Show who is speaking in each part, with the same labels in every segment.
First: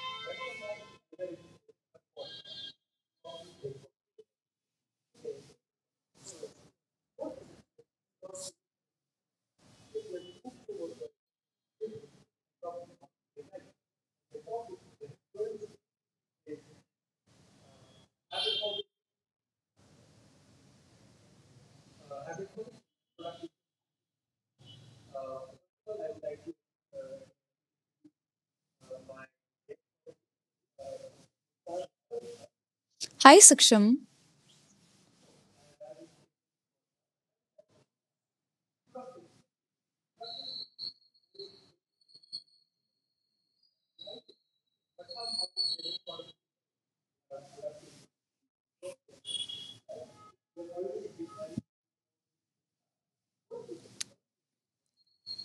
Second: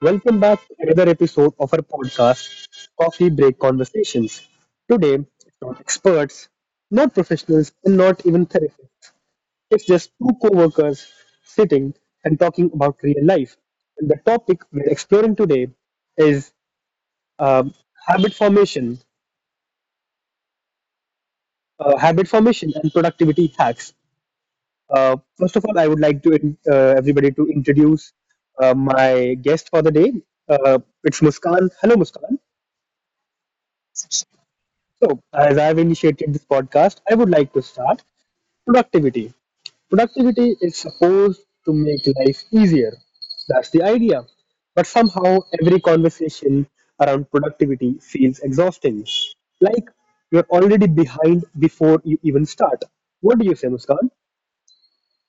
Speaker 1: Welcome back to another episode of our podcast, Coffee Break Conversations. Today, it's not experts, not professionals, and not even therapists. It's just two co workers sitting and talking about real life. And the topic we're exploring today is um, habit formation, habit formation and productivity hacks. First of all, I would like to everybody to introduce my guest for the day. Uh, it's Muskan. Hello, Muskan.
Speaker 2: Hi, Saksham.
Speaker 1: So, as I've initiated this podcast, I would like to start productivity. Productivity is supposed to make life easier. That's the idea. But somehow, every conversation around productivity feels exhausting. Like you're already behind before you even start. What do you say, Muskan?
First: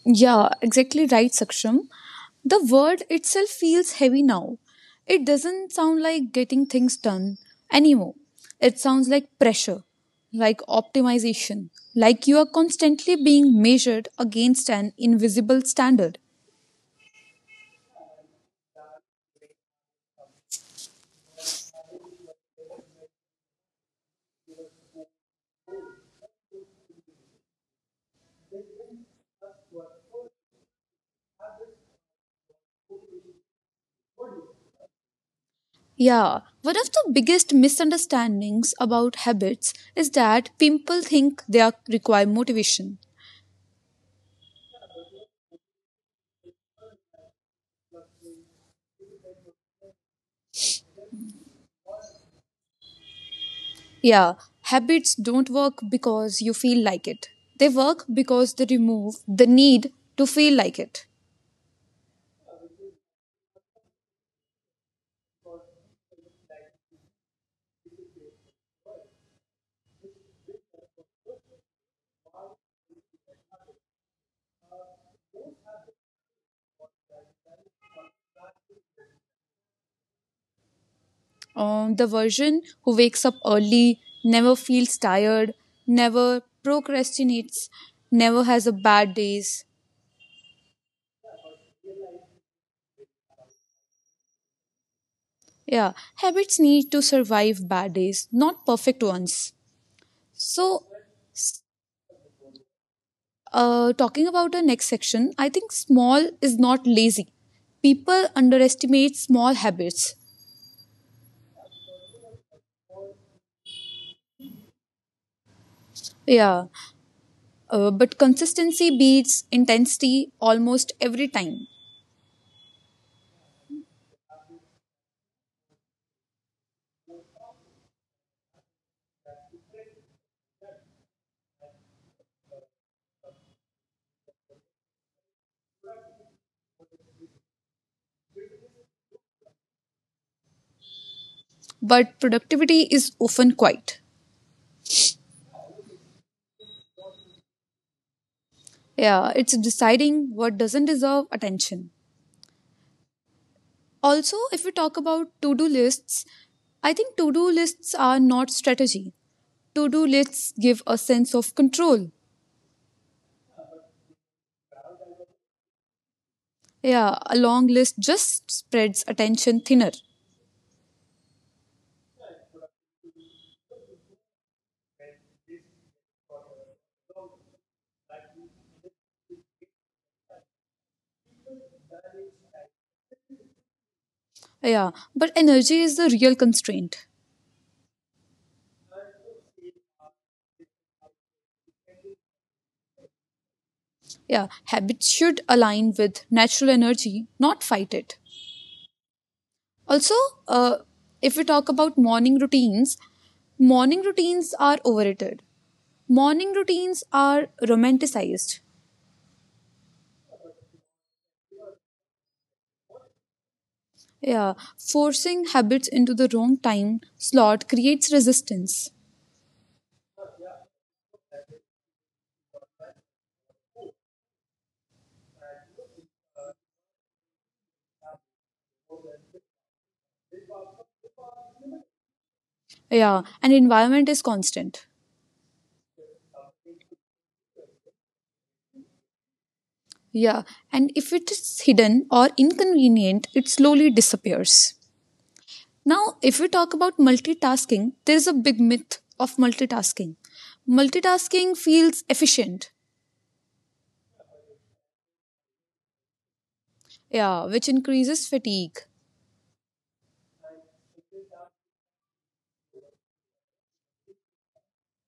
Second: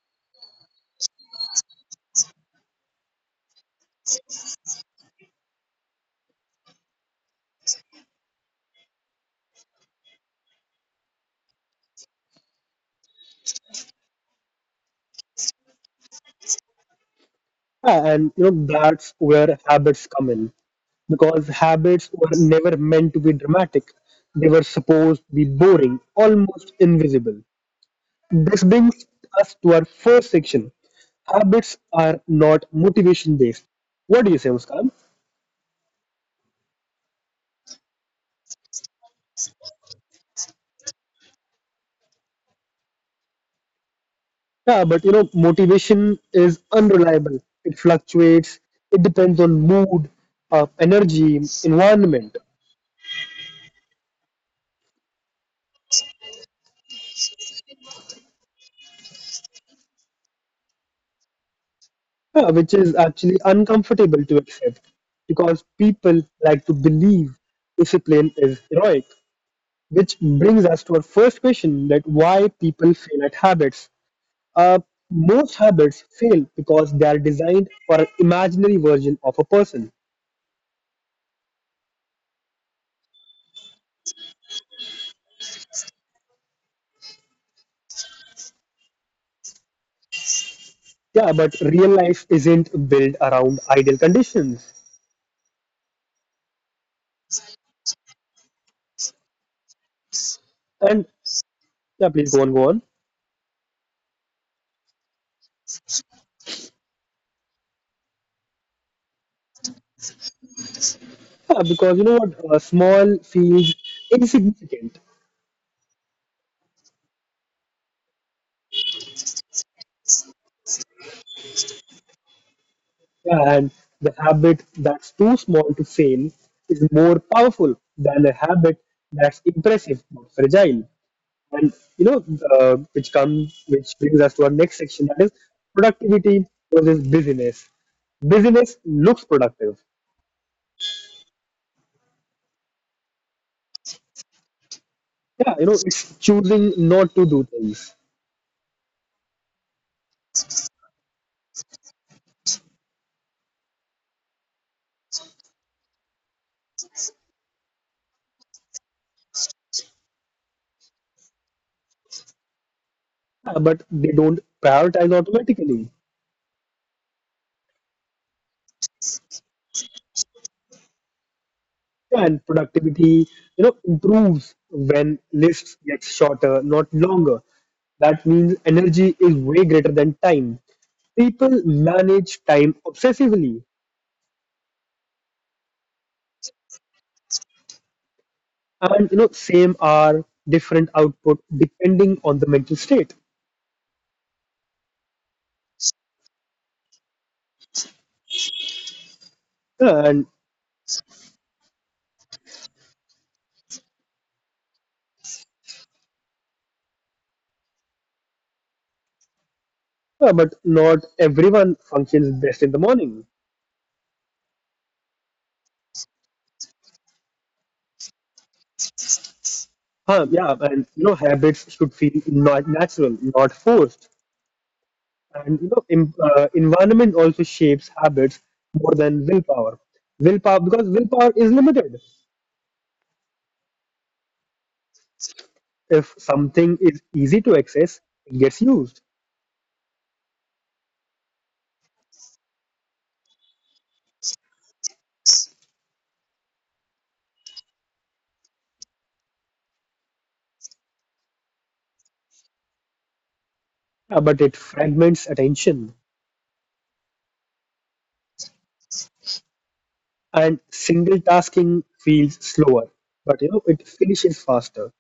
Speaker 2: Yeah, exactly right, Saksham. The word itself feels heavy now. It doesn't sound like getting things done anymore. It sounds like pressure, like optimization, like you are constantly being measured against an invisible standard.
Speaker 1: Yeah, and you know that's where habits come in, because habits were never meant to be dramatic. They were supposed to be boring, almost invisible. This brings us to our first section. Habits are not motivation based. What do you say, Muskan?
Speaker 2: Yeah, one of the biggest misunderstandings about habits is that people think require motivation.
Speaker 1: Yeah, but you know, motivation is unreliable. It fluctuates. It depends on mood, energy, environment.
Speaker 2: Yeah, habits don't work because you feel like it. They work because they remove the need to feel like it.
Speaker 1: Yeah, which is actually uncomfortable to accept, because people like to believe discipline is heroic. Which brings us to our first question: that why people fail at habits. Uh, Most habits fail because they are designed for an imaginary version of a person.
Speaker 2: The version who wakes up early, never feels tired, never procrastinates, never has a bad days.
Speaker 1: Yeah, but real life isn't built around ideal conditions.
Speaker 2: Yeah, habits need to survive bad days, not perfect ones. So,
Speaker 1: And
Speaker 2: s-
Speaker 1: yeah, please go on, go on.
Speaker 2: talking about the next section, I think small is not lazy. People underestimate small habits.
Speaker 1: Yeah, because you know what? Small feels insignificant.
Speaker 2: Yeah, but consistency beats intensity almost every time.
Speaker 1: Yeah, and the habit that's too small to fail is more powerful than a habit that's impressive but fragile. And you know, which comes, which brings us to our next section, that is productivity versus busyness. Busyness looks productive.
Speaker 2: But productivity is often quiet.
Speaker 1: Yeah, you know, it's choosing not to do things.
Speaker 2: Yeah, it's deciding what doesn't deserve attention. Also, if we talk about to do lists, I think to do lists are not strategy. To do lists give a sense of control.
Speaker 1: Yeah, but they don't prioritize automatically.
Speaker 2: Yeah, a long list just spreads attention thinner.
Speaker 1: Yeah, and productivity, you know, improves when lists get shorter, not longer. That means energy is way greater than time. People manage time obsessively.
Speaker 2: Yeah, but energy is the real constraint.
Speaker 1: And you know, same are different output depending on the mental state.
Speaker 2: Yeah, habits should align with natural energy, not fight it. Also,
Speaker 1: And
Speaker 2: uh, if we talk about morning routines are overrated. Morning routines are romanticized.
Speaker 1: but not everyone functions best in the morning.
Speaker 2: Yeah, forcing habits into the wrong time slot creates resistance.
Speaker 1: Huh, yeah, and you know, habits should feel not natural, not forced. And you know, environment also shapes habits more than willpower. Willpower, because willpower is limited.
Speaker 2: Yeah, and environment is constant.
Speaker 1: If something is easy to access, it gets used.
Speaker 2: Yeah, and if it is hidden or inconvenient, it slowly disappears. Now, if we talk about multitasking, there is a big myth of multitasking. Multitasking feels efficient.
Speaker 1: Yeah, but it fragments attention.
Speaker 2: Yeah, which increases fatigue.
Speaker 1: And single tasking feels slower, but you know, it finishes faster.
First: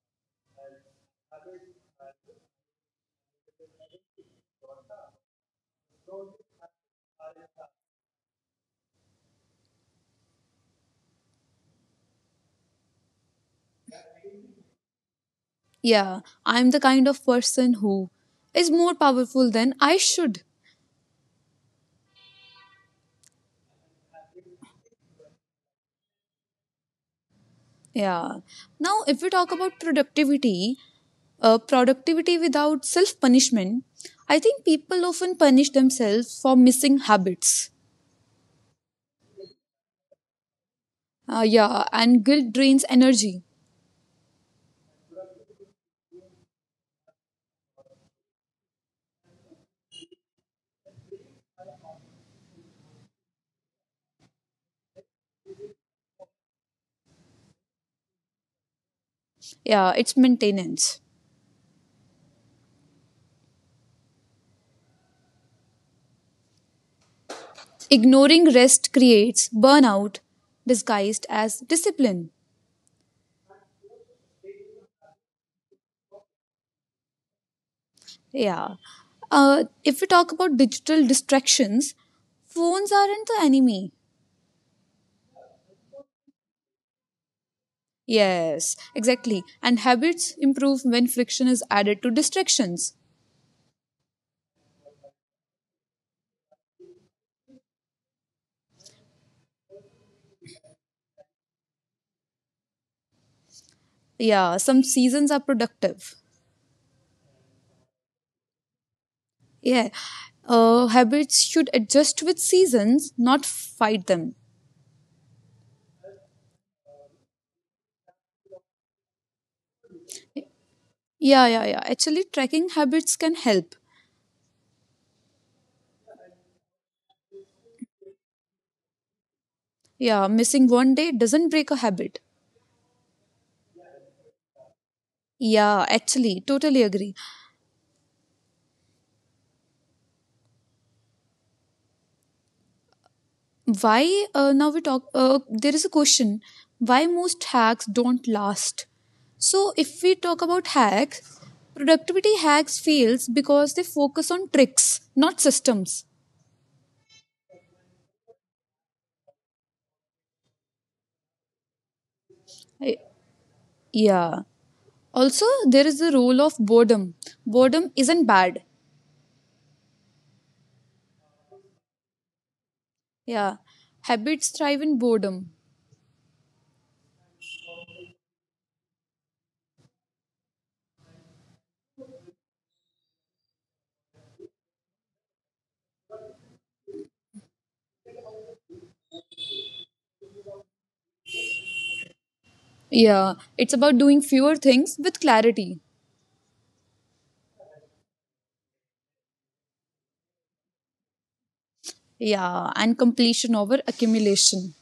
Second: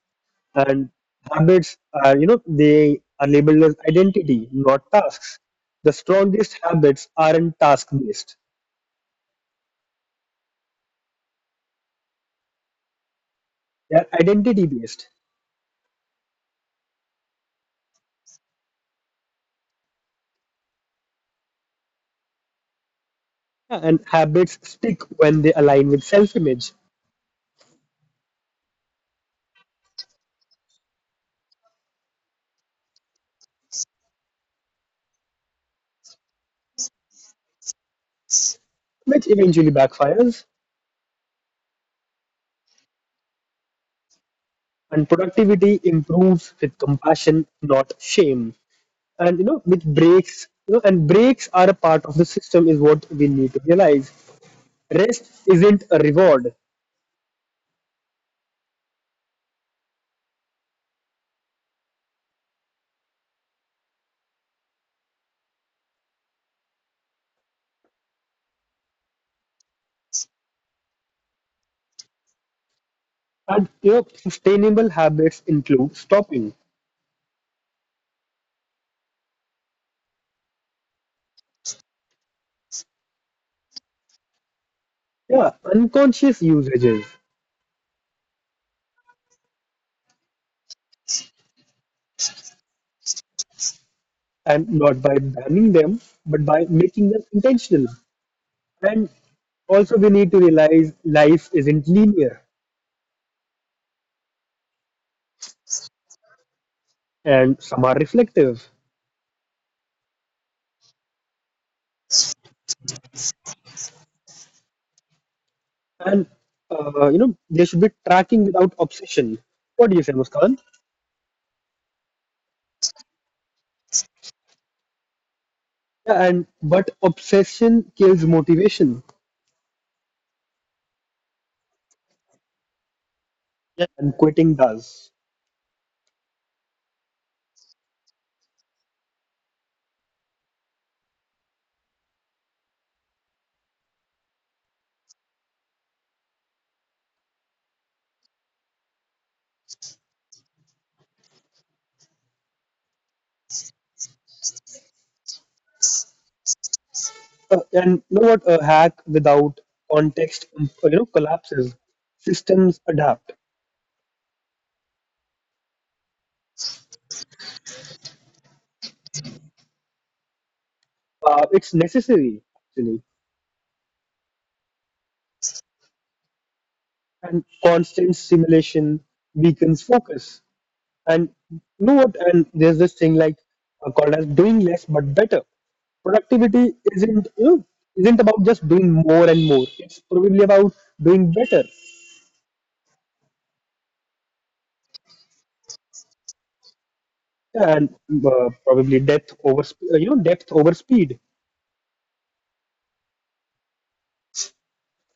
Speaker 1: And habits are, you know, they are labeled as identity, not tasks. The strongest habits aren't task based, they are identity based.
Speaker 2: Yeah, I'm the kind of person who is more powerful than I should.
Speaker 1: Yeah, and habits stick when they align with self image,
Speaker 2: Yeah. Now, if we talk about productivity, productivity without self punishment, I think people often punish themselves for missing habits.
Speaker 1: which eventually backfires.
Speaker 2: Yeah, and guilt drains energy.
Speaker 1: And productivity improves with compassion, not shame. And you know, with breaks, you know, and breaks are a part of the system, is what we need to realize. Rest isn't a reward,
Speaker 2: Yeah, it's maintenance. Ignoring rest creates burnout disguised as discipline.
Speaker 1: and your sustainable habits include stopping.
Speaker 2: Yeah. If we talk about digital distractions, phones aren't the enemy.
Speaker 1: Yeah, unconscious usages,
Speaker 2: Yes, exactly. And habits improve when friction is added to distractions.
Speaker 1: and not by banning them, but by making them intentional. And also, we need to realize life isn't linear,
Speaker 2: Yeah, some seasons are productive.
Speaker 1: and some are reflective.
Speaker 2: Yeah. Habits should adjust with seasons, not fight them.
Speaker 1: And you know, they should be tracking without obsession. What do you say, Muskan?
Speaker 2: Yeah, yeah, yeah. Actually, tracking habits can help.
Speaker 1: Yeah, and but obsession kills motivation,
Speaker 2: Yeah, missing one day doesn't break a habit.
Speaker 1: and quitting does.
Speaker 2: Yeah, actually, totally agree. Why now we talk? There is a question: why most hacks don't last? So if we talk about hacks, productivity hacks fails because they focus on tricks, not systems.
Speaker 1: And you know what? A hack without context, you know, collapses. Systems adapt.
Speaker 2: I- yeah. Also, there is the role of boredom. Boredom isn't bad.
Speaker 1: It's necessary, actually.
Speaker 2: Yeah. Habits thrive in boredom.
Speaker 1: And constant simulation weakens focus. And you know what? And there's this thing like called as doing less but better. Productivity isn't, you know, isn't about just doing more and more. It's probably about doing better.
Speaker 2: Yeah. It's about doing fewer things with clarity.
Speaker 1: And probably depth over you know, depth over speed.
Speaker 2: Yeah. And completion over accumulation.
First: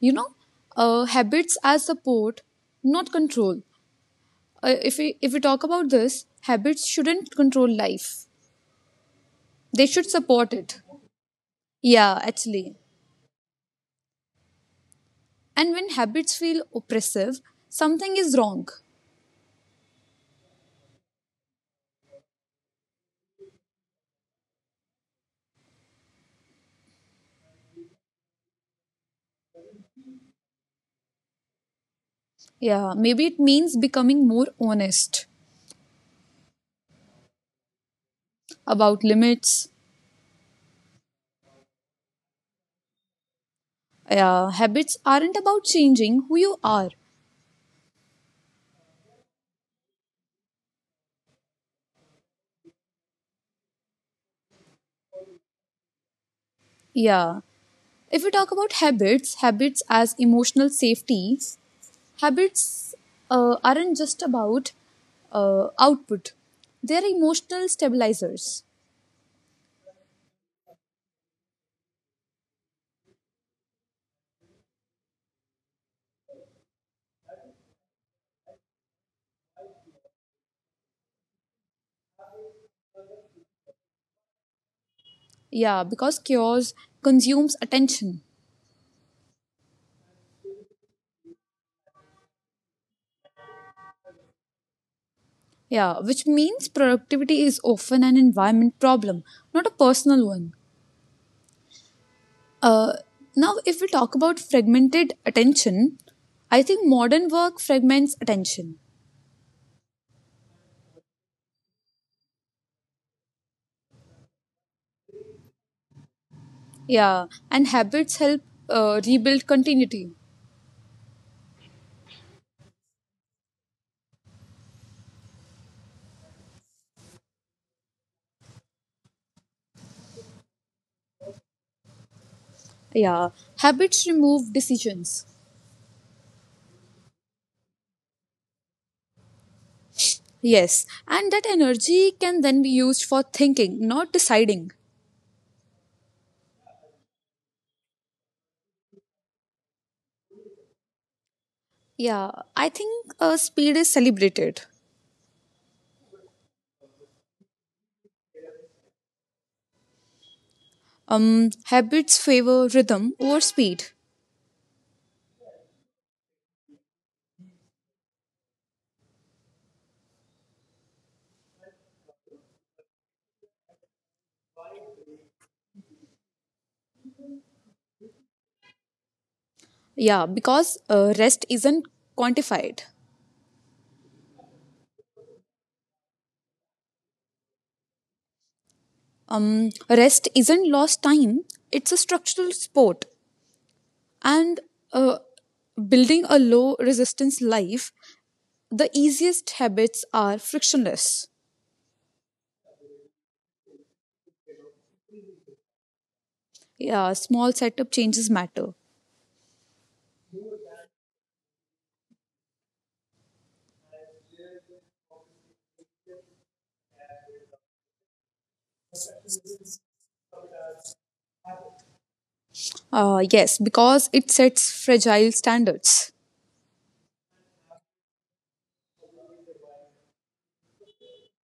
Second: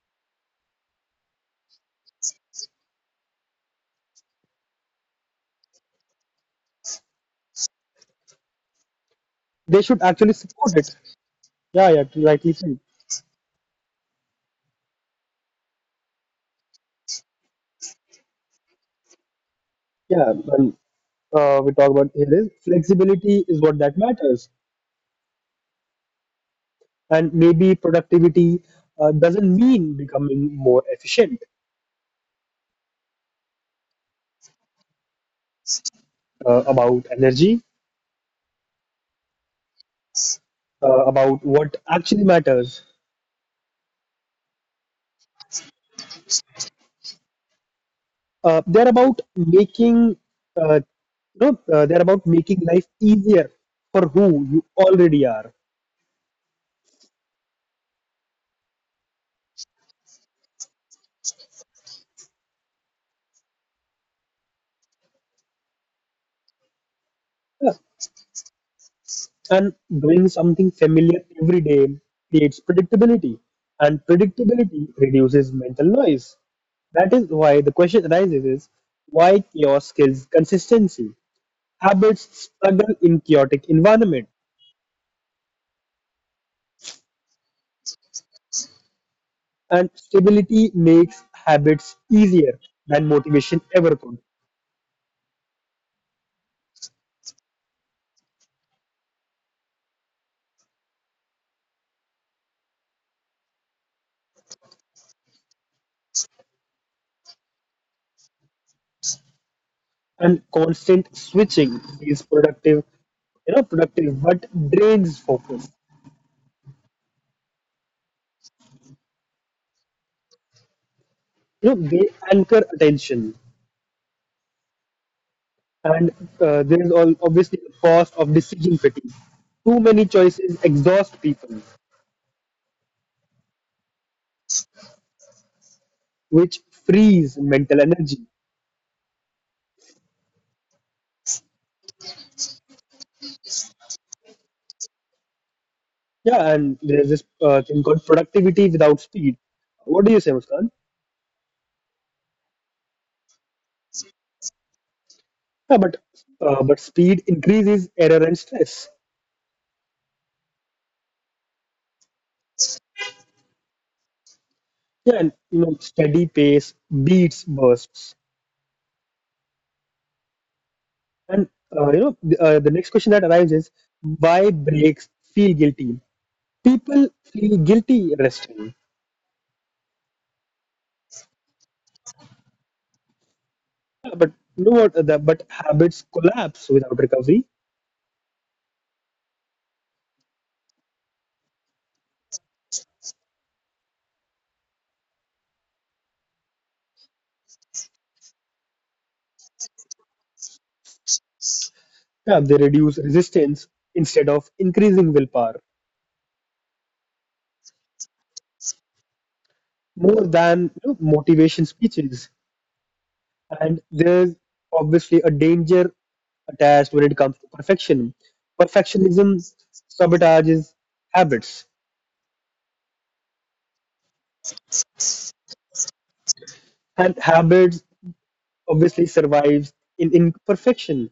Speaker 2: You know habits as support, not control. If we talk about this, habits shouldn't control life,
Speaker 1: They
Speaker 2: they
Speaker 1: should
Speaker 2: should
Speaker 1: actually
Speaker 2: support
Speaker 1: support
Speaker 2: it.
Speaker 1: it. Yeah, yeah,
Speaker 2: Yeah,
Speaker 1: rightly said.
Speaker 2: actually. And when habits feel oppressive, something is wrong.
Speaker 1: Yeah, well, we talk about here is flexibility is what that matters, and maybe productivity doesn't mean becoming more efficient,
Speaker 2: Yeah, maybe it means becoming more honest
Speaker 1: about energy,
Speaker 2: about limits.
Speaker 1: about what actually matters.
Speaker 2: Yeah, habits aren't about changing who you are.
Speaker 1: They're about making, uh, they're about making life easier for who you already are.
Speaker 2: Yeah, if we talk about habits, habits as emotional safety. Habits aren't just about output, they're emotional
Speaker 1: Yeah.
Speaker 2: stabilizers.
Speaker 1: And doing something familiar every day creates predictability, and predictability reduces mental noise. That is why the question arises is, why chaos kills consistency. Habits struggle in chaotic environment,
Speaker 2: Yeah, because chaos consumes attention.
Speaker 1: and stability makes habits easier than motivation ever could.
Speaker 2: Yeah, which means productivity is often an environment problem, not a personal one. Uh, now, if we talk about fragmented attention, I think modern work fragments attention.
Speaker 1: And constant switching is productive, you know, productive, but drains focus.
Speaker 2: Yeah, and habits help rebuild continuity.
Speaker 1: You know, they anchor attention. And there is all obviously the cost of decision fatigue. Too many choices exhaust people,
Speaker 2: Yeah, habits remove decisions.
Speaker 1: which frees mental energy.
Speaker 2: Yes, and that energy can then be used for thinking, not deciding.
Speaker 1: Yeah, and there is this thing called productivity without speed. What do you say, Muskan?
Speaker 2: Yeah, I think speed is celebrated.
Speaker 1: Yeah, but but speed increases error and stress.
Speaker 2: Habits favor rhythm over speed.
Speaker 1: Yeah, and you know, steady pace beats bursts. And you know, the next question that arrives is, why breaks feel guilty? People feel guilty resting.
Speaker 2: Yeah, because rest isn't quantified.
Speaker 1: But you know what? But habits collapse without recovery.
Speaker 2: Rest isn't lost time. It's a structural sport, and uh, building a low resistance life, the easiest habits are frictionless.
Speaker 1: Yeah, they reduce resistance instead of increasing willpower
Speaker 2: Yeah, small setup changes matter.
Speaker 1: more than, you know, motivation speeches. And there's obviously a danger attached when it comes to perfection. Perfectionism sabotages habits,
Speaker 2: Yes, because it sets fragile standards.
Speaker 1: and habits obviously survives in imperfection.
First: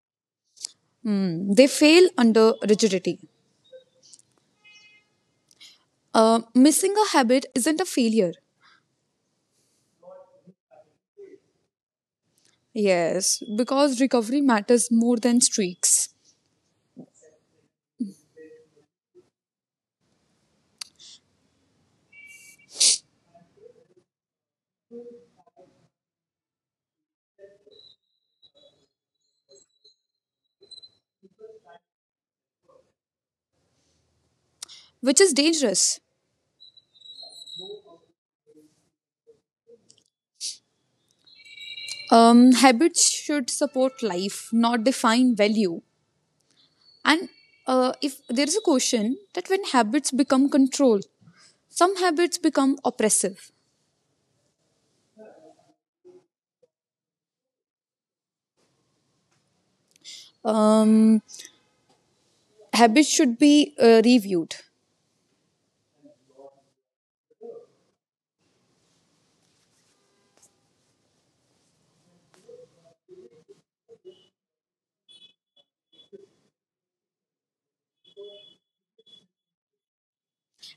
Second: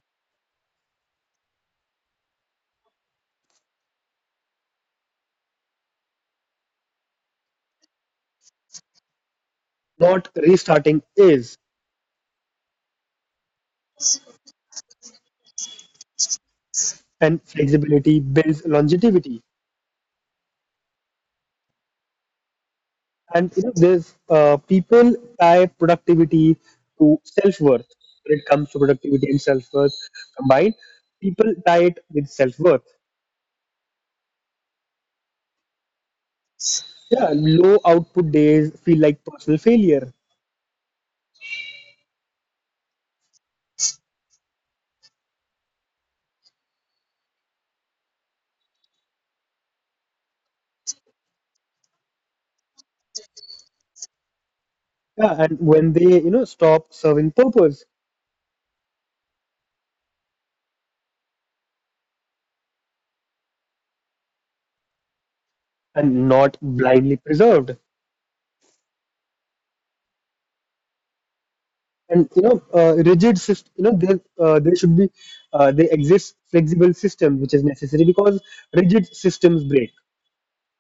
Speaker 2: Mm, they fail under rigidity. Missing a habit isn't a failure.
Speaker 1: Not restarting is,
Speaker 2: Yes, because recovery matters more than streaks,
Speaker 1: and flexibility builds longevity. And you know, there's people tie productivity to self-worth. When it comes to productivity and self-worth combined, people tie it with self-worth.
Speaker 2: which is dangerous.
Speaker 1: Yeah, low output days feel like personal failure.
Speaker 2: Habits should support life, not define value. And if there is a question that when habits become control, some habits become oppressive.
Speaker 1: Yeah, and when they, you know, stop serving purpose
Speaker 2: Um, habits should be reviewed.
Speaker 1: and not blindly preserved. And you know, rigid system. You know, there should be they exist flexible system, which is necessary because rigid systems break.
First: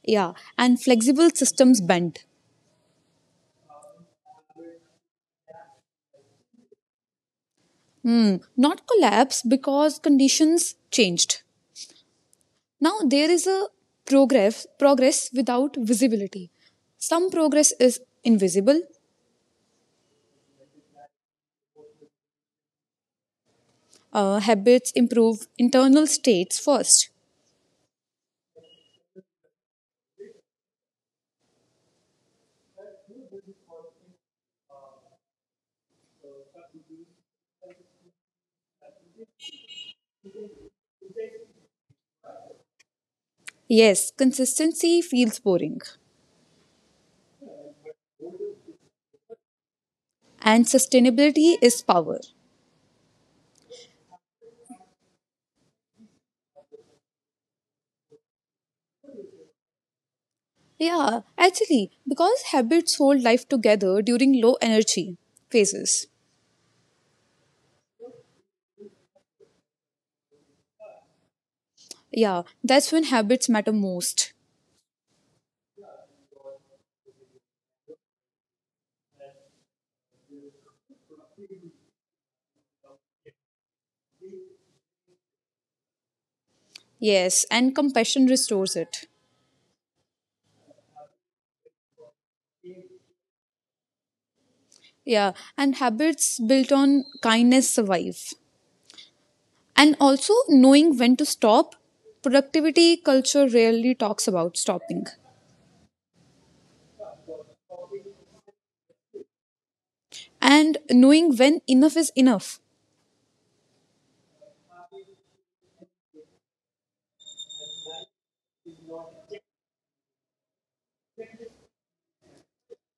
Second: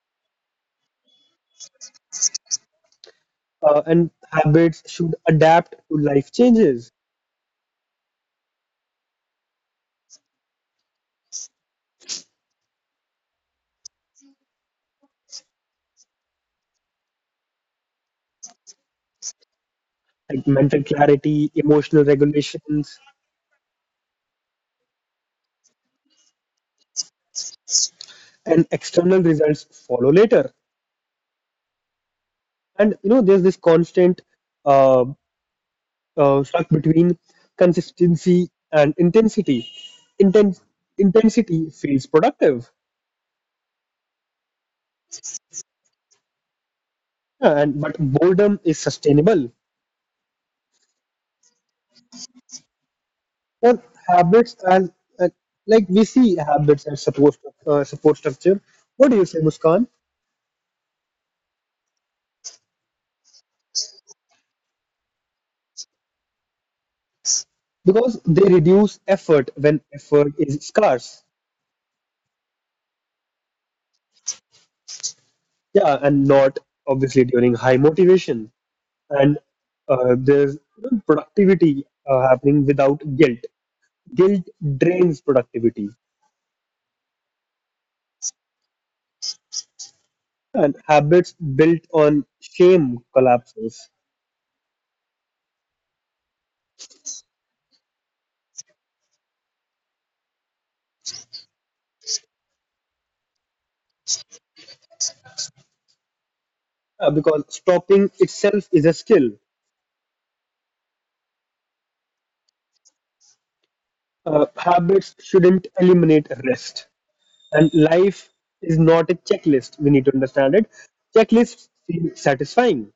Speaker 2: Yeah, and flexible systems bend.
Speaker 1: And habits should adapt to life changes
Speaker 2: Hmm, not collapse because conditions changed. Now there is a progress without visibility. Some progress is invisible.
Speaker 1: like mental clarity, emotional regulations,
Speaker 2: Habits improve internal states first.
Speaker 1: and external results follow later. And you know, there's this constant uh, stuck between consistency and intensity. Intense intensity feels productive.
Speaker 2: Yes, consistency feels boring,
Speaker 1: Yeah, and but boredom is sustainable.
Speaker 2: and sustainability is power.
Speaker 1: For habits as, uh, like we see habits as support, support structure. What do you say, Muskan?
Speaker 2: Yeah, actually, because habits hold life together during low energy phases.
Speaker 1: Because they reduce effort when effort is scarce.
Speaker 2: Yeah, that's when habits matter most.
Speaker 1: Yeah, and not obviously during high motivation. And there's, you know, productivity happening without guilt. Guilt drains productivity,
Speaker 2: Yes, and compassion restores it.
Speaker 1: and habits built on shame collapses.
Speaker 2: Yeah, and habits built on kindness survive. And also knowing when to stop. Productivity culture rarely talks about stopping
Speaker 1: Because stopping itself is a skill.
Speaker 2: and knowing when enough is enough.
Speaker 1: Habits shouldn't eliminate rest, and life is not a checklist. We need to understand it. Checklists seem satisfying,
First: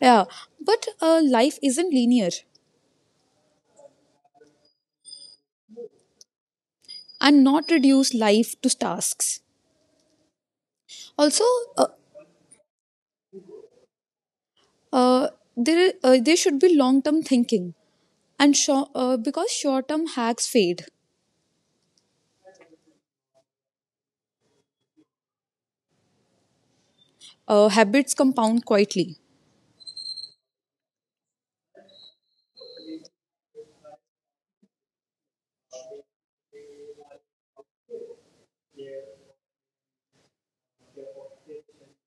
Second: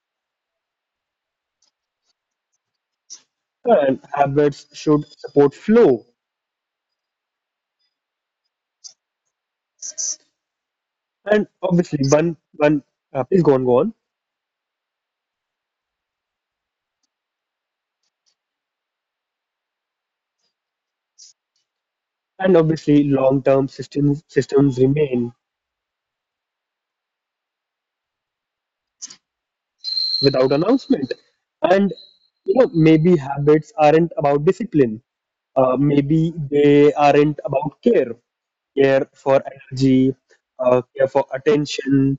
Speaker 2: Yeah, but life isn't linear
Speaker 1: and habits should support flow.
Speaker 2: and not reduce life to tasks. Also,
Speaker 1: And
Speaker 2: uh,
Speaker 1: obviously, one one please go on, go on.
Speaker 2: uh, there, there should be long term thinking and short, because short term hacks fade,
Speaker 1: And obviously, long-term systems remain
Speaker 2: habits compound quietly.
Speaker 1: without announcement. And you know, maybe habits aren't about discipline. Maybe they aren't about care, care for energy, care for attention,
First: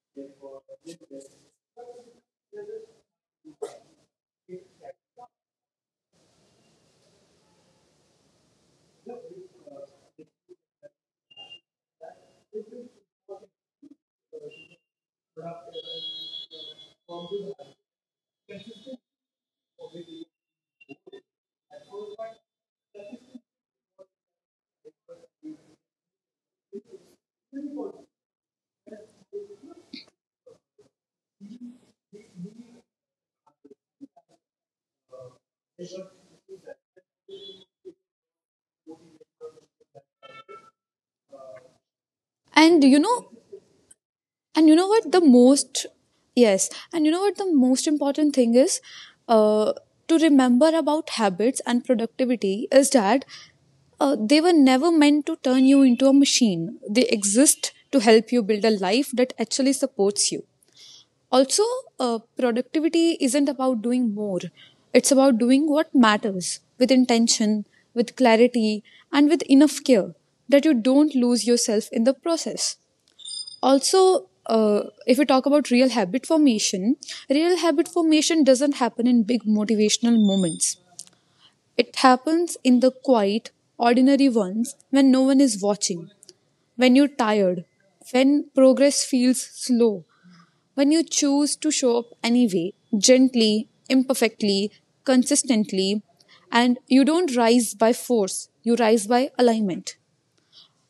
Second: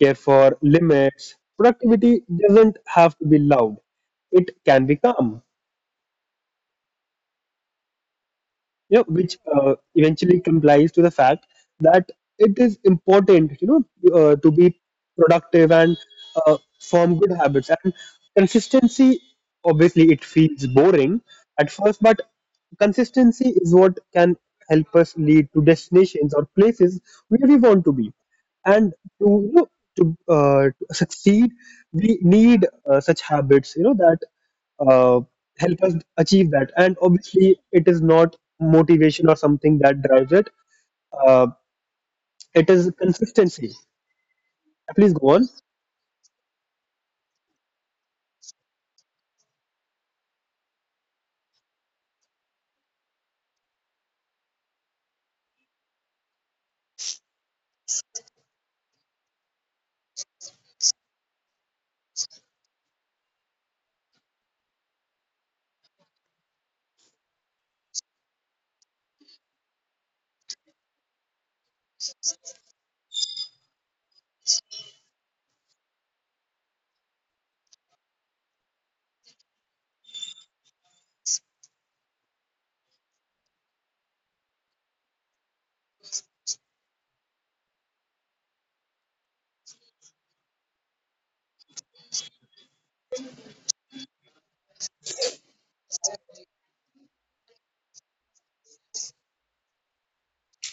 Speaker 1: care for limits. Productivity doesn't have to be loud. It can be calm. You know, which eventually complies to the fact that it is important, you know, to be productive and form good habits. And consistency, obviously, it feels boring at first, but consistency is what can help us lead to destinations or places where we want to be. And to you know, to succeed, we need such habits, you know, that uh, help us achieve that. And obviously, it is not motivation or something that drives it. Uh, it
Speaker 2: And
Speaker 1: is
Speaker 2: you know,
Speaker 1: consistency.
Speaker 2: And you know what
Speaker 1: Please
Speaker 2: the
Speaker 1: go on.
Speaker 2: most, yes, and you know what the most important thing is uh, to remember about habits and productivity is that they were never meant to turn you into a machine. They exist to help you build a life that actually supports you. Also, productivity isn't about doing more, it's about doing what matters with intention, with clarity, and with enough care that you don't lose yourself in the process. Also, if we talk about real habit formation doesn't happen in big motivational moments. It happens in the quiet, ordinary ones when no one is watching, when you're tired, when progress feels slow, when you choose to show up anyway, gently, imperfectly, consistently, and you don't rise by force, you rise by alignment.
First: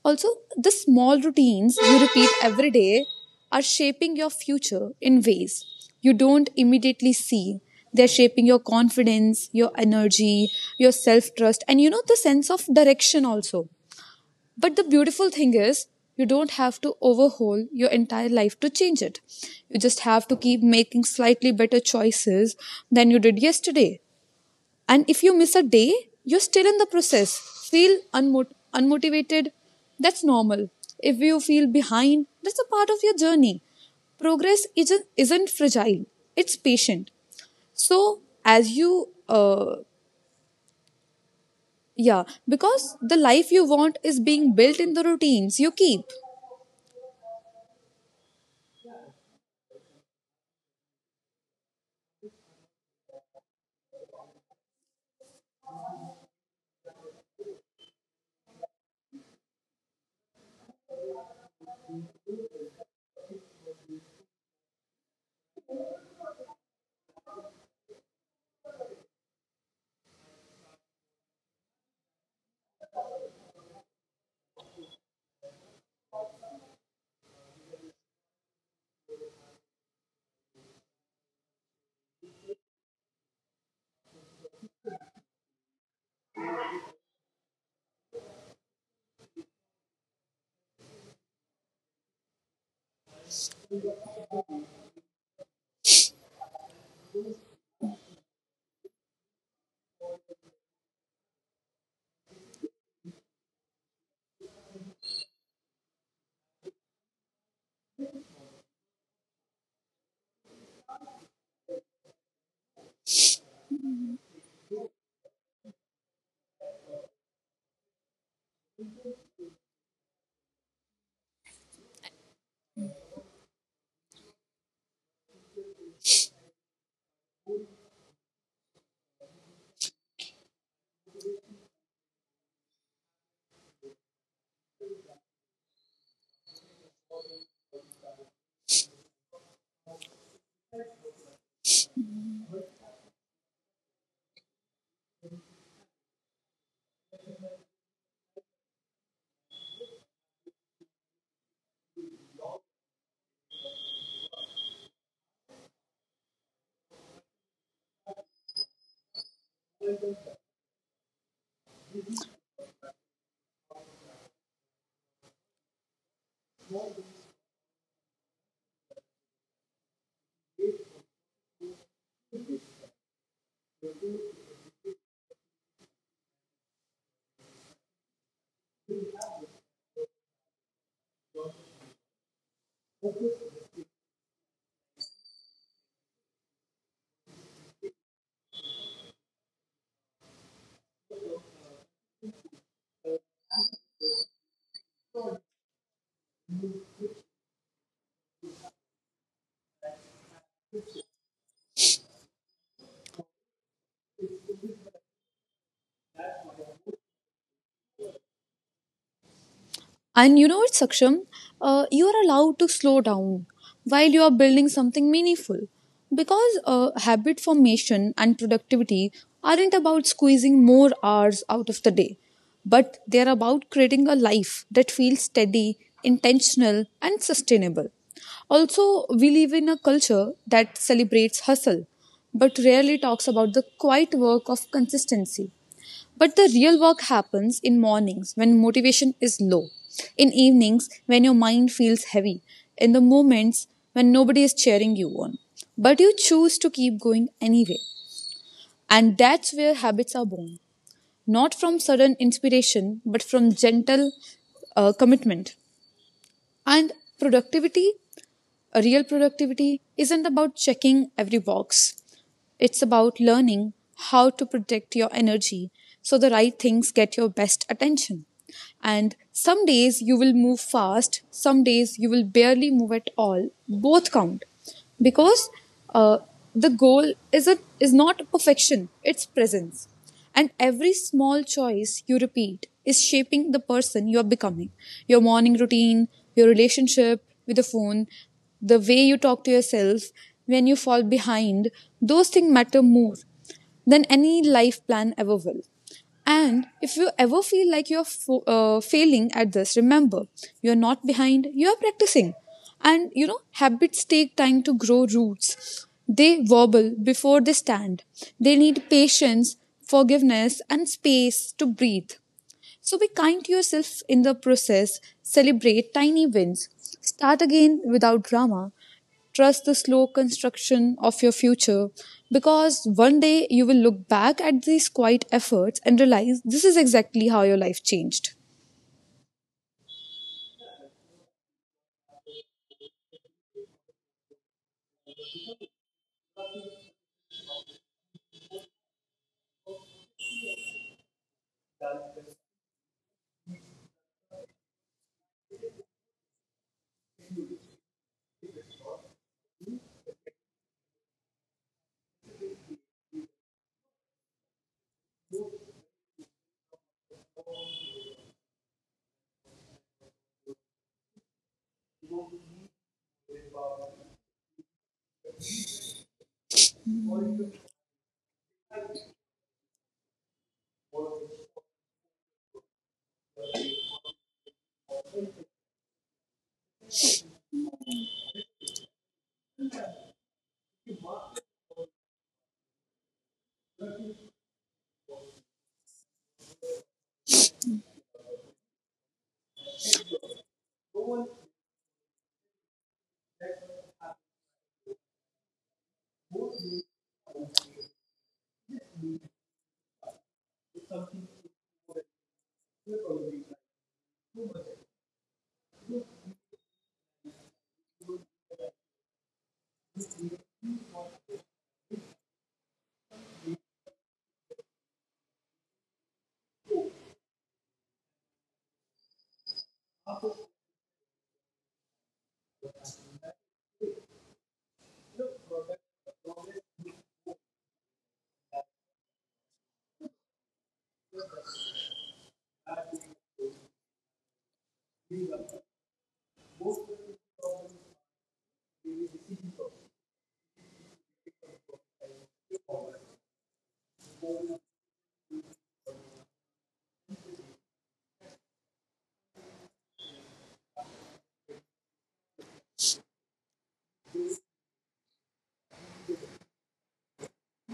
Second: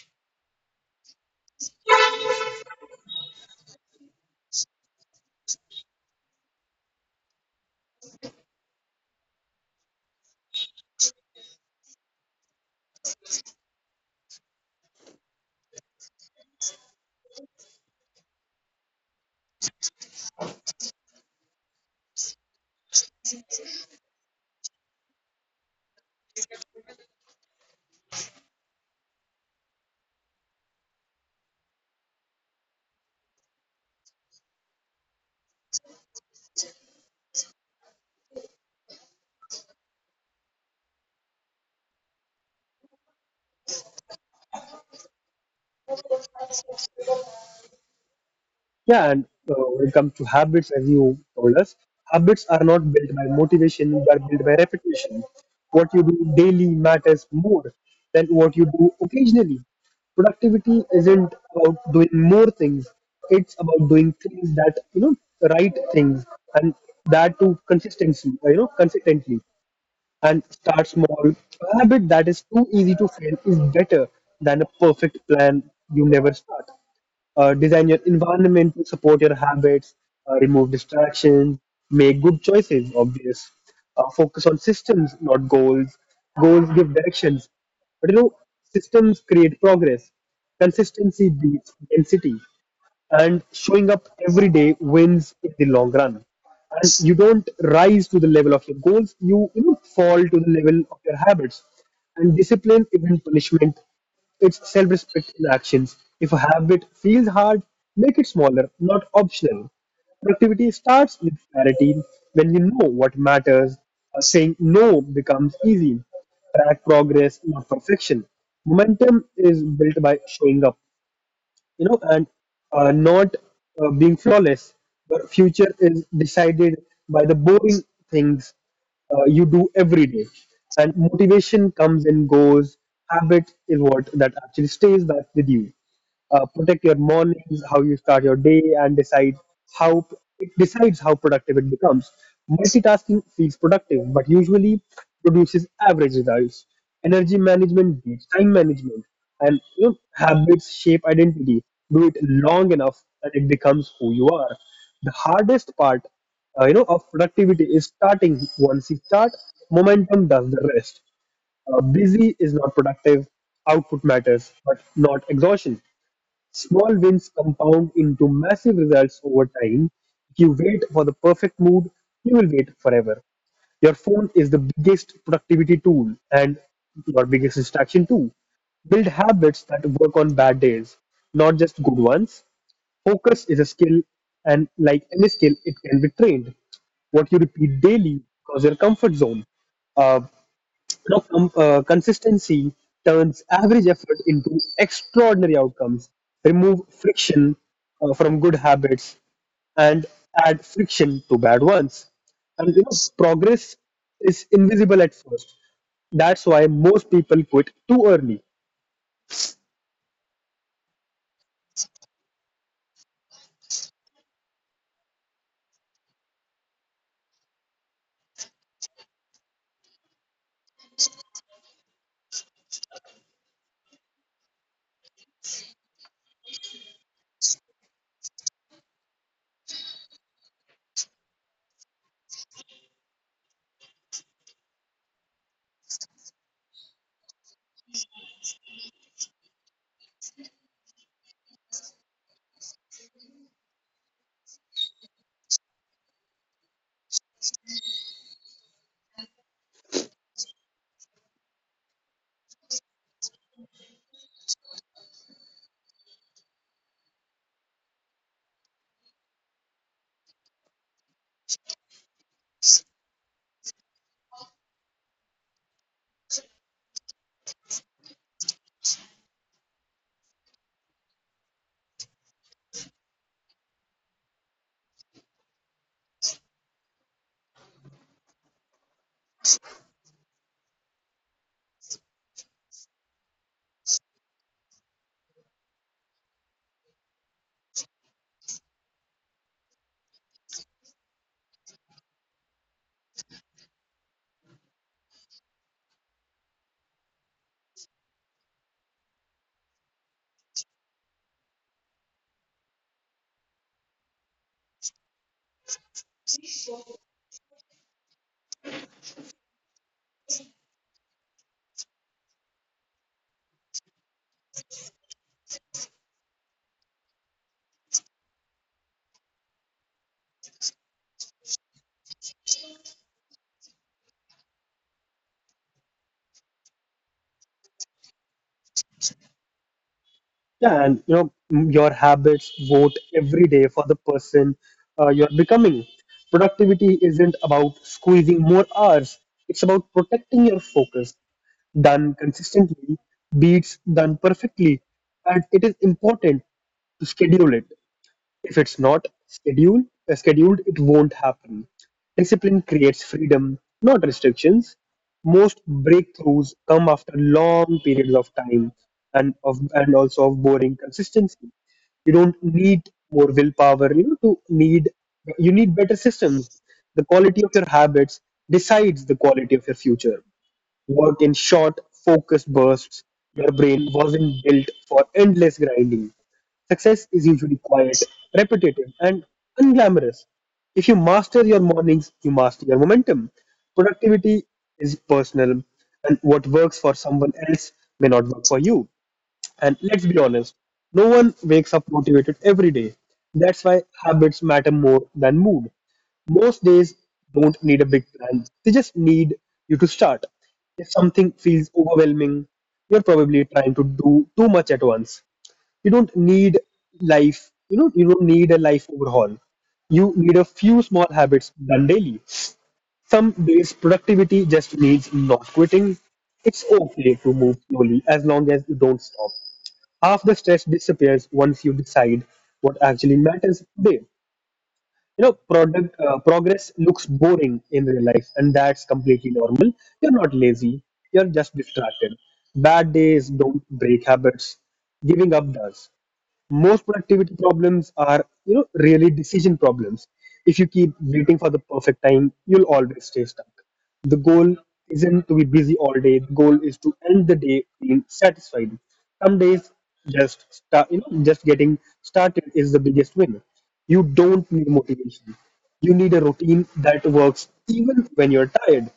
Speaker 2: Also, the small routines you repeat every day are shaping your future in ways you don't immediately see. They're shaping your confidence, your energy, your self trust, and you know, the sense of direction also. But the beautiful thing is, you don't have to overhaul your entire life to change it. You just have to keep making slightly better choices than you did yesterday. And if you miss a day, you're still in the process. Feel unmotivated, that's normal. If you feel behind, that's a part of your journey. Progress isn't fragile, it's patient. So, as you, uh, yeah, because the life you want is being built in the routines you keep.
Speaker 1: Yeah, and when it comes to habits, as you told us, habits are not built by motivation; they are built by repetition. What you do daily matters more than what you do occasionally. Productivity isn't about doing more things; it's about doing things that, you know, the right things, and that to consistency. You know, consistently and start small. A habit that is too easy to fail is better than a perfect plan you never start. Design your environment to support your habits, remove distractions, make good choices, obvious. Focus on systems, not goals. Goals give directions. But you know, systems create progress. Consistency beats density, and showing up every day wins in the long run. And you don't rise to the level of your goals, you know, fall to the level of your habits. And discipline isn't punishment, it's self-respect in actions. If a habit feels hard, make it smaller, not optional. Productivity starts with clarity. When you know what matters, saying no becomes easy. Track progress, not perfection. Momentum is built by showing up, you know, and not being flawless. But future is decided by the boring things you do every day. And motivation comes and goes. Habit is what that actually stays back with you. Protect your mornings, how you start your day, and decide how it decides how productive it becomes. Multitasking feels productive, but usually produces average results. Energy management beats time management. And you know, habits shape identity. Do it long enough that it becomes who you are. The hardest part, you know, of productivity is starting. Once you start, momentum does the rest. Busy is not productive. Output matters but not exhaustion. Small wins compound into massive results over time. If you wait for the perfect mood, you will wait forever. Your phone is the biggest productivity tool and your biggest distraction too. Build habits that work on bad days, not just good ones. Focus is a skill, and like any skill, it can be trained. What you repeat daily becomes your comfort zone. uh, now, consistency turns average effort into extraordinary outcomes. Remove friction from good habits and add friction to bad ones. And you know, progress is invisible at first. That's why most people quit too early.
Speaker 2: And you know what, Saksham? You are allowed to slow down while you are building something meaningful. Because habit formation and productivity aren't about squeezing more hours out of the day, but they're about creating a life that feels steady, intentional, and sustainable. Also, we live in a culture that celebrates hustle, but rarely talks about the quiet work of consistency, but the real work happens in mornings when motivation is low, in evenings when your mind feels heavy, in the moments when nobody is cheering you on. But you choose to keep going anyway. And that's where habits are born. Not from sudden inspiration, but from gentle commitment. And productivity a real productivity isn't about checking every box. It's about learning how to protect your energy so the right things get your best attention. And some days you will move fast, some days you will barely move at all. Both count because uh, the goal is is not perfection; it's presence. And every small choice you repeat is shaping the person you are becoming. Your morning routine, your relationship with the phone, the way you talk to yourself when you fall behind, those things matter more than any life plan ever will. And if you ever feel like you're failing at this, remember you're not behind, you're practicing. And you know, habits take time to grow roots. They wobble before they stand. They need patience, forgiveness, and space to breathe. So be kind to yourself in the process, celebrate tiny wins, start again without drama, trust the slow construction of your future because one day you will look back at these quiet efforts and realize this is exactly how your life changed.
Speaker 1: Yeah, and your habits vote every day for the person you're becoming. Productivity isn't about squeezing more hours; it's about protecting your focus. Done consistently beats done perfectly, and it is important to schedule it. If it's not scheduled, it won't happen. Discipline creates freedom, not restrictions. Most breakthroughs come after long periods of time and also of boring consistency. You don't need more willpower. You need better systems. The quality of your habits decides the quality of your future worked in short, focused bursts. Your brain wasn't built for endless grinding. Success is usually quiet, repetitive, and unglamorous. If you master your mornings, you master your momentum. Productivity is personal, and what works for someone else may not work for you. And let's be honest, no one wakes up motivated every day. That's why habits matter more than mood. Most days don't need a big plan, they just need you to start. If something feels overwhelming, you're probably trying to do too much at once. You don't need you don't need a life overhaul. You need a few small habits done daily. Some days productivity just means not quitting. It's okay to move slowly as long as you don't stop. Half the stress disappears once you decide what actually matters today. You know product Progress looks boring in real life, and that's completely normal. You're not lazy, you're just distracted. Bad days don't break habits, giving up does. Most productivity problems are, you know, really decision problems. If you keep waiting for the perfect time, you'll always stay stuck. The goal isn't to be busy all day, the goal is to end the day being satisfied. Some days just start, you know, just getting started is the biggest win. You don't need motivation, you need a routine that works even when you're tired.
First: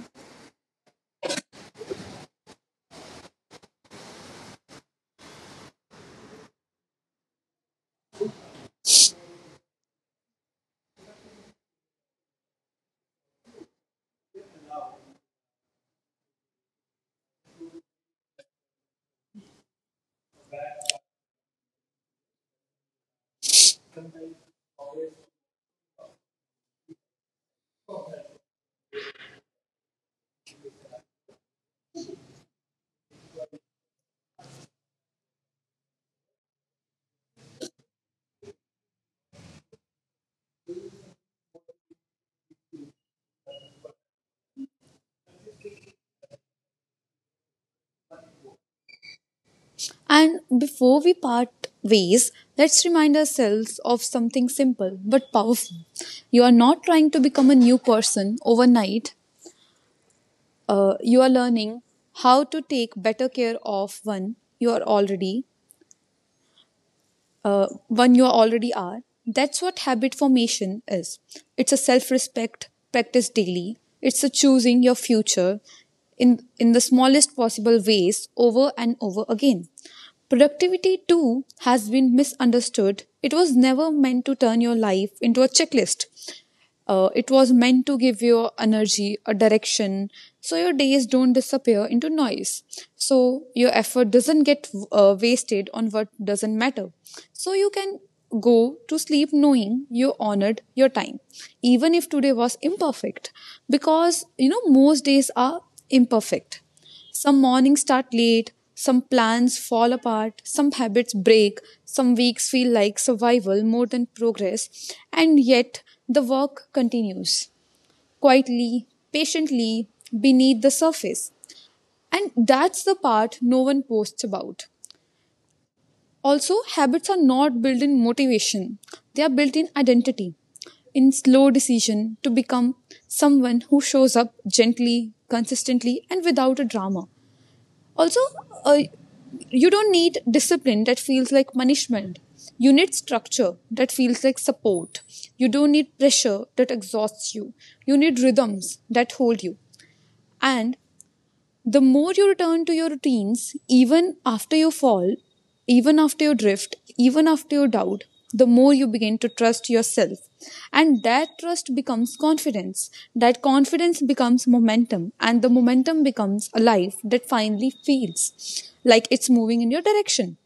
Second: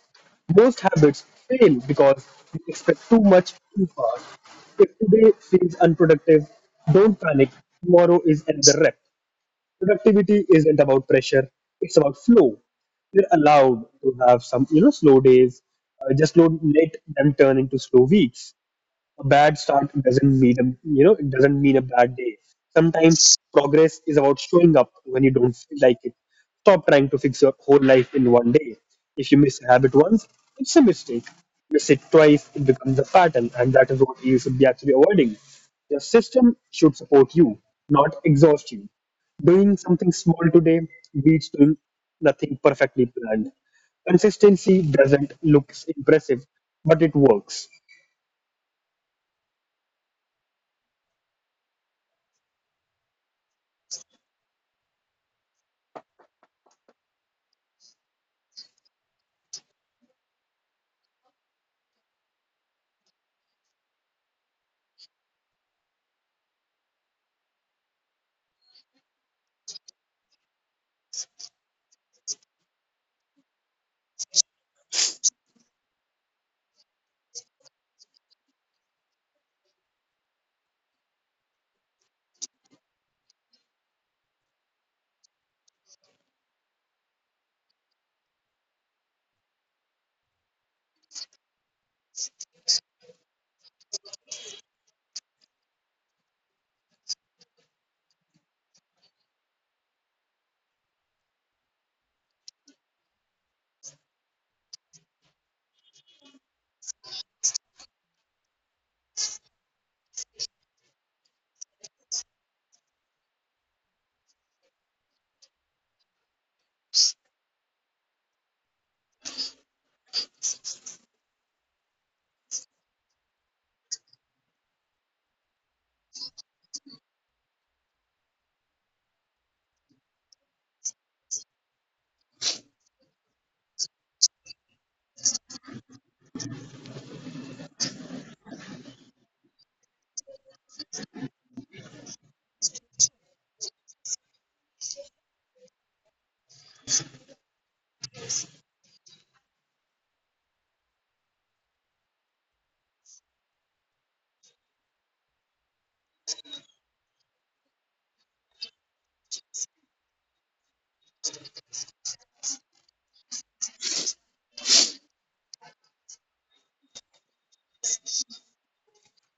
Speaker 1: Most habits fail because we expect too much too fast. If today feels unproductive, don't panic. Tomorrow is another rep. Productivity isn't about pressure, it's about flow. You're allowed to have some, you know, slow days. Just don't let them turn into slow weeks. A bad start doesn't mean a, you know it doesn't mean a bad day. Sometimes progress is about showing up when you don't feel like it. Stop trying to fix your whole life in one day. If you miss a habit once, it's a mistake. Miss it twice, it becomes a pattern, and that is what you should be actually avoiding. Your system should support you, not exhaust you. Doing something small today beats doing nothing perfectly planned. Consistency doesn't look impressive, but it works.
Speaker 2: And before we part ways, let's remind ourselves of something simple but powerful. You are not trying to become a new person overnight. Uh, you are learning how to take better care of one you already are. That's what habit formation is. It's a self-respect practice daily. It's a choosing your future in the smallest possible ways, over and over again. Productivity too has been misunderstood. It was never meant to turn your life into a checklist. It was meant to give you energy, a direction, so your days don't disappear into noise. So your effort doesn't get wasted on what doesn't matter. So you can go to sleep knowing you honored your time, even if today was imperfect, because you know most days are imperfect. Some mornings start late, some plans fall apart, some habits break, some weeks feel like survival more than progress, and yet the work continues quietly, patiently, beneath the surface. And that's the part no one posts about. Also, habits are not built in motivation, they are built in identity, in slow decision to become someone who shows up gently, consistently, and without a drama. Also, uh, you don't need discipline that feels like punishment. You need structure that feels like support. You don't need pressure that exhausts you. You need rhythms that hold you. And the more you return to your routines, even after you fall, even after you drift, even after you doubt, the more you begin to trust yourself. And that trust becomes confidence. That confidence becomes momentum. And the momentum becomes a life that finally feels like it's moving in your direction.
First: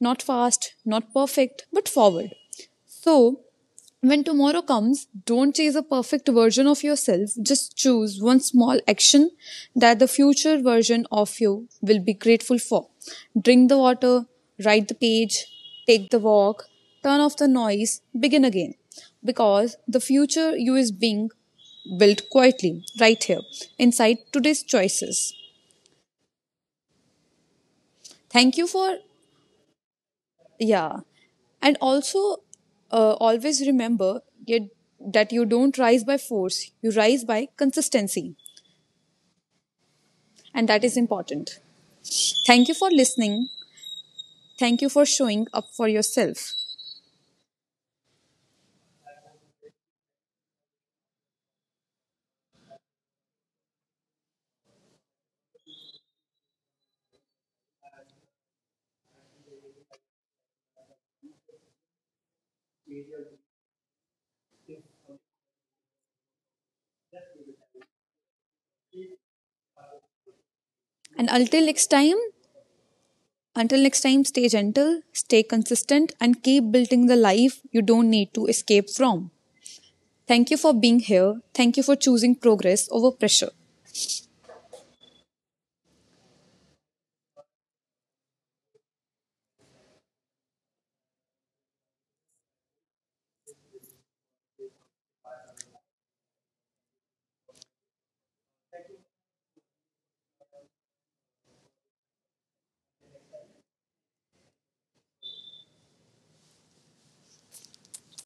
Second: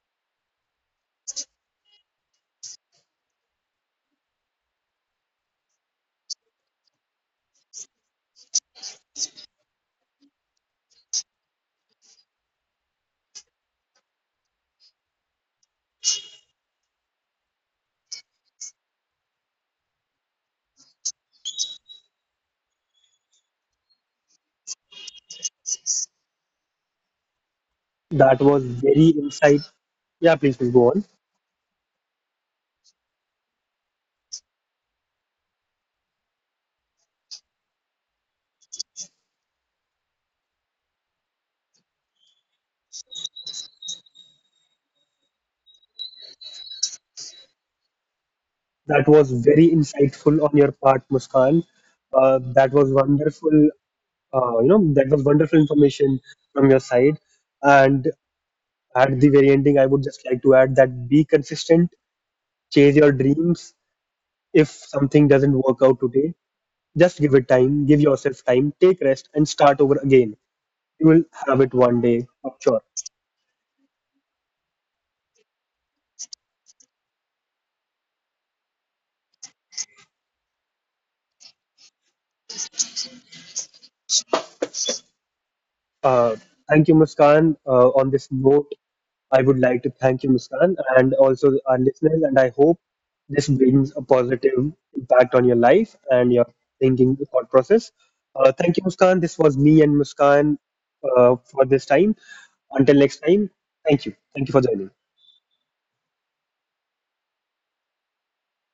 Speaker 2: Not fast, not perfect, but forward. So, when tomorrow comes, don't chase a perfect version of yourself. Just choose one small action that the future version of you will be grateful for. Drink the water, write the page, take the walk, turn off the noise, begin again. Because the future you is being built quietly right here inside today's choices.
Speaker 1: That
Speaker 2: Thank
Speaker 1: was
Speaker 2: you for.
Speaker 1: very insight. Yeah, please, please go
Speaker 2: Yeah.
Speaker 1: on.
Speaker 2: And also, uh, always remember yet- that you don't rise by force, you rise by consistency. And that is important. Thank you for listening. Thank you for showing up for yourself.
Speaker 1: That was very insightful on your part, Muskan. That was wonderful. You know, that was wonderful information from your side. And at the very ending, I would just like to add that be consistent, chase your dreams. If something doesn't work out today, just give it time, give yourself time, take rest, and start over again. You will
Speaker 2: And
Speaker 1: have
Speaker 2: until
Speaker 1: it
Speaker 2: next
Speaker 1: one
Speaker 2: time,
Speaker 1: day, I'm sure.
Speaker 2: Until next time, stay gentle, stay consistent, and keep building the life you don't need to escape from. Thank you for being here. Thank you for choosing progress over pressure.
Speaker 1: Uh, Thank you, Muskan. On this note, I would like to thank you, Muskan, and also our listeners. And I hope this brings a positive impact on your life and your thinking thought process. Thank you, Muskan. This was me and Muskan for this time. Until next time, thank you. Thank you for joining.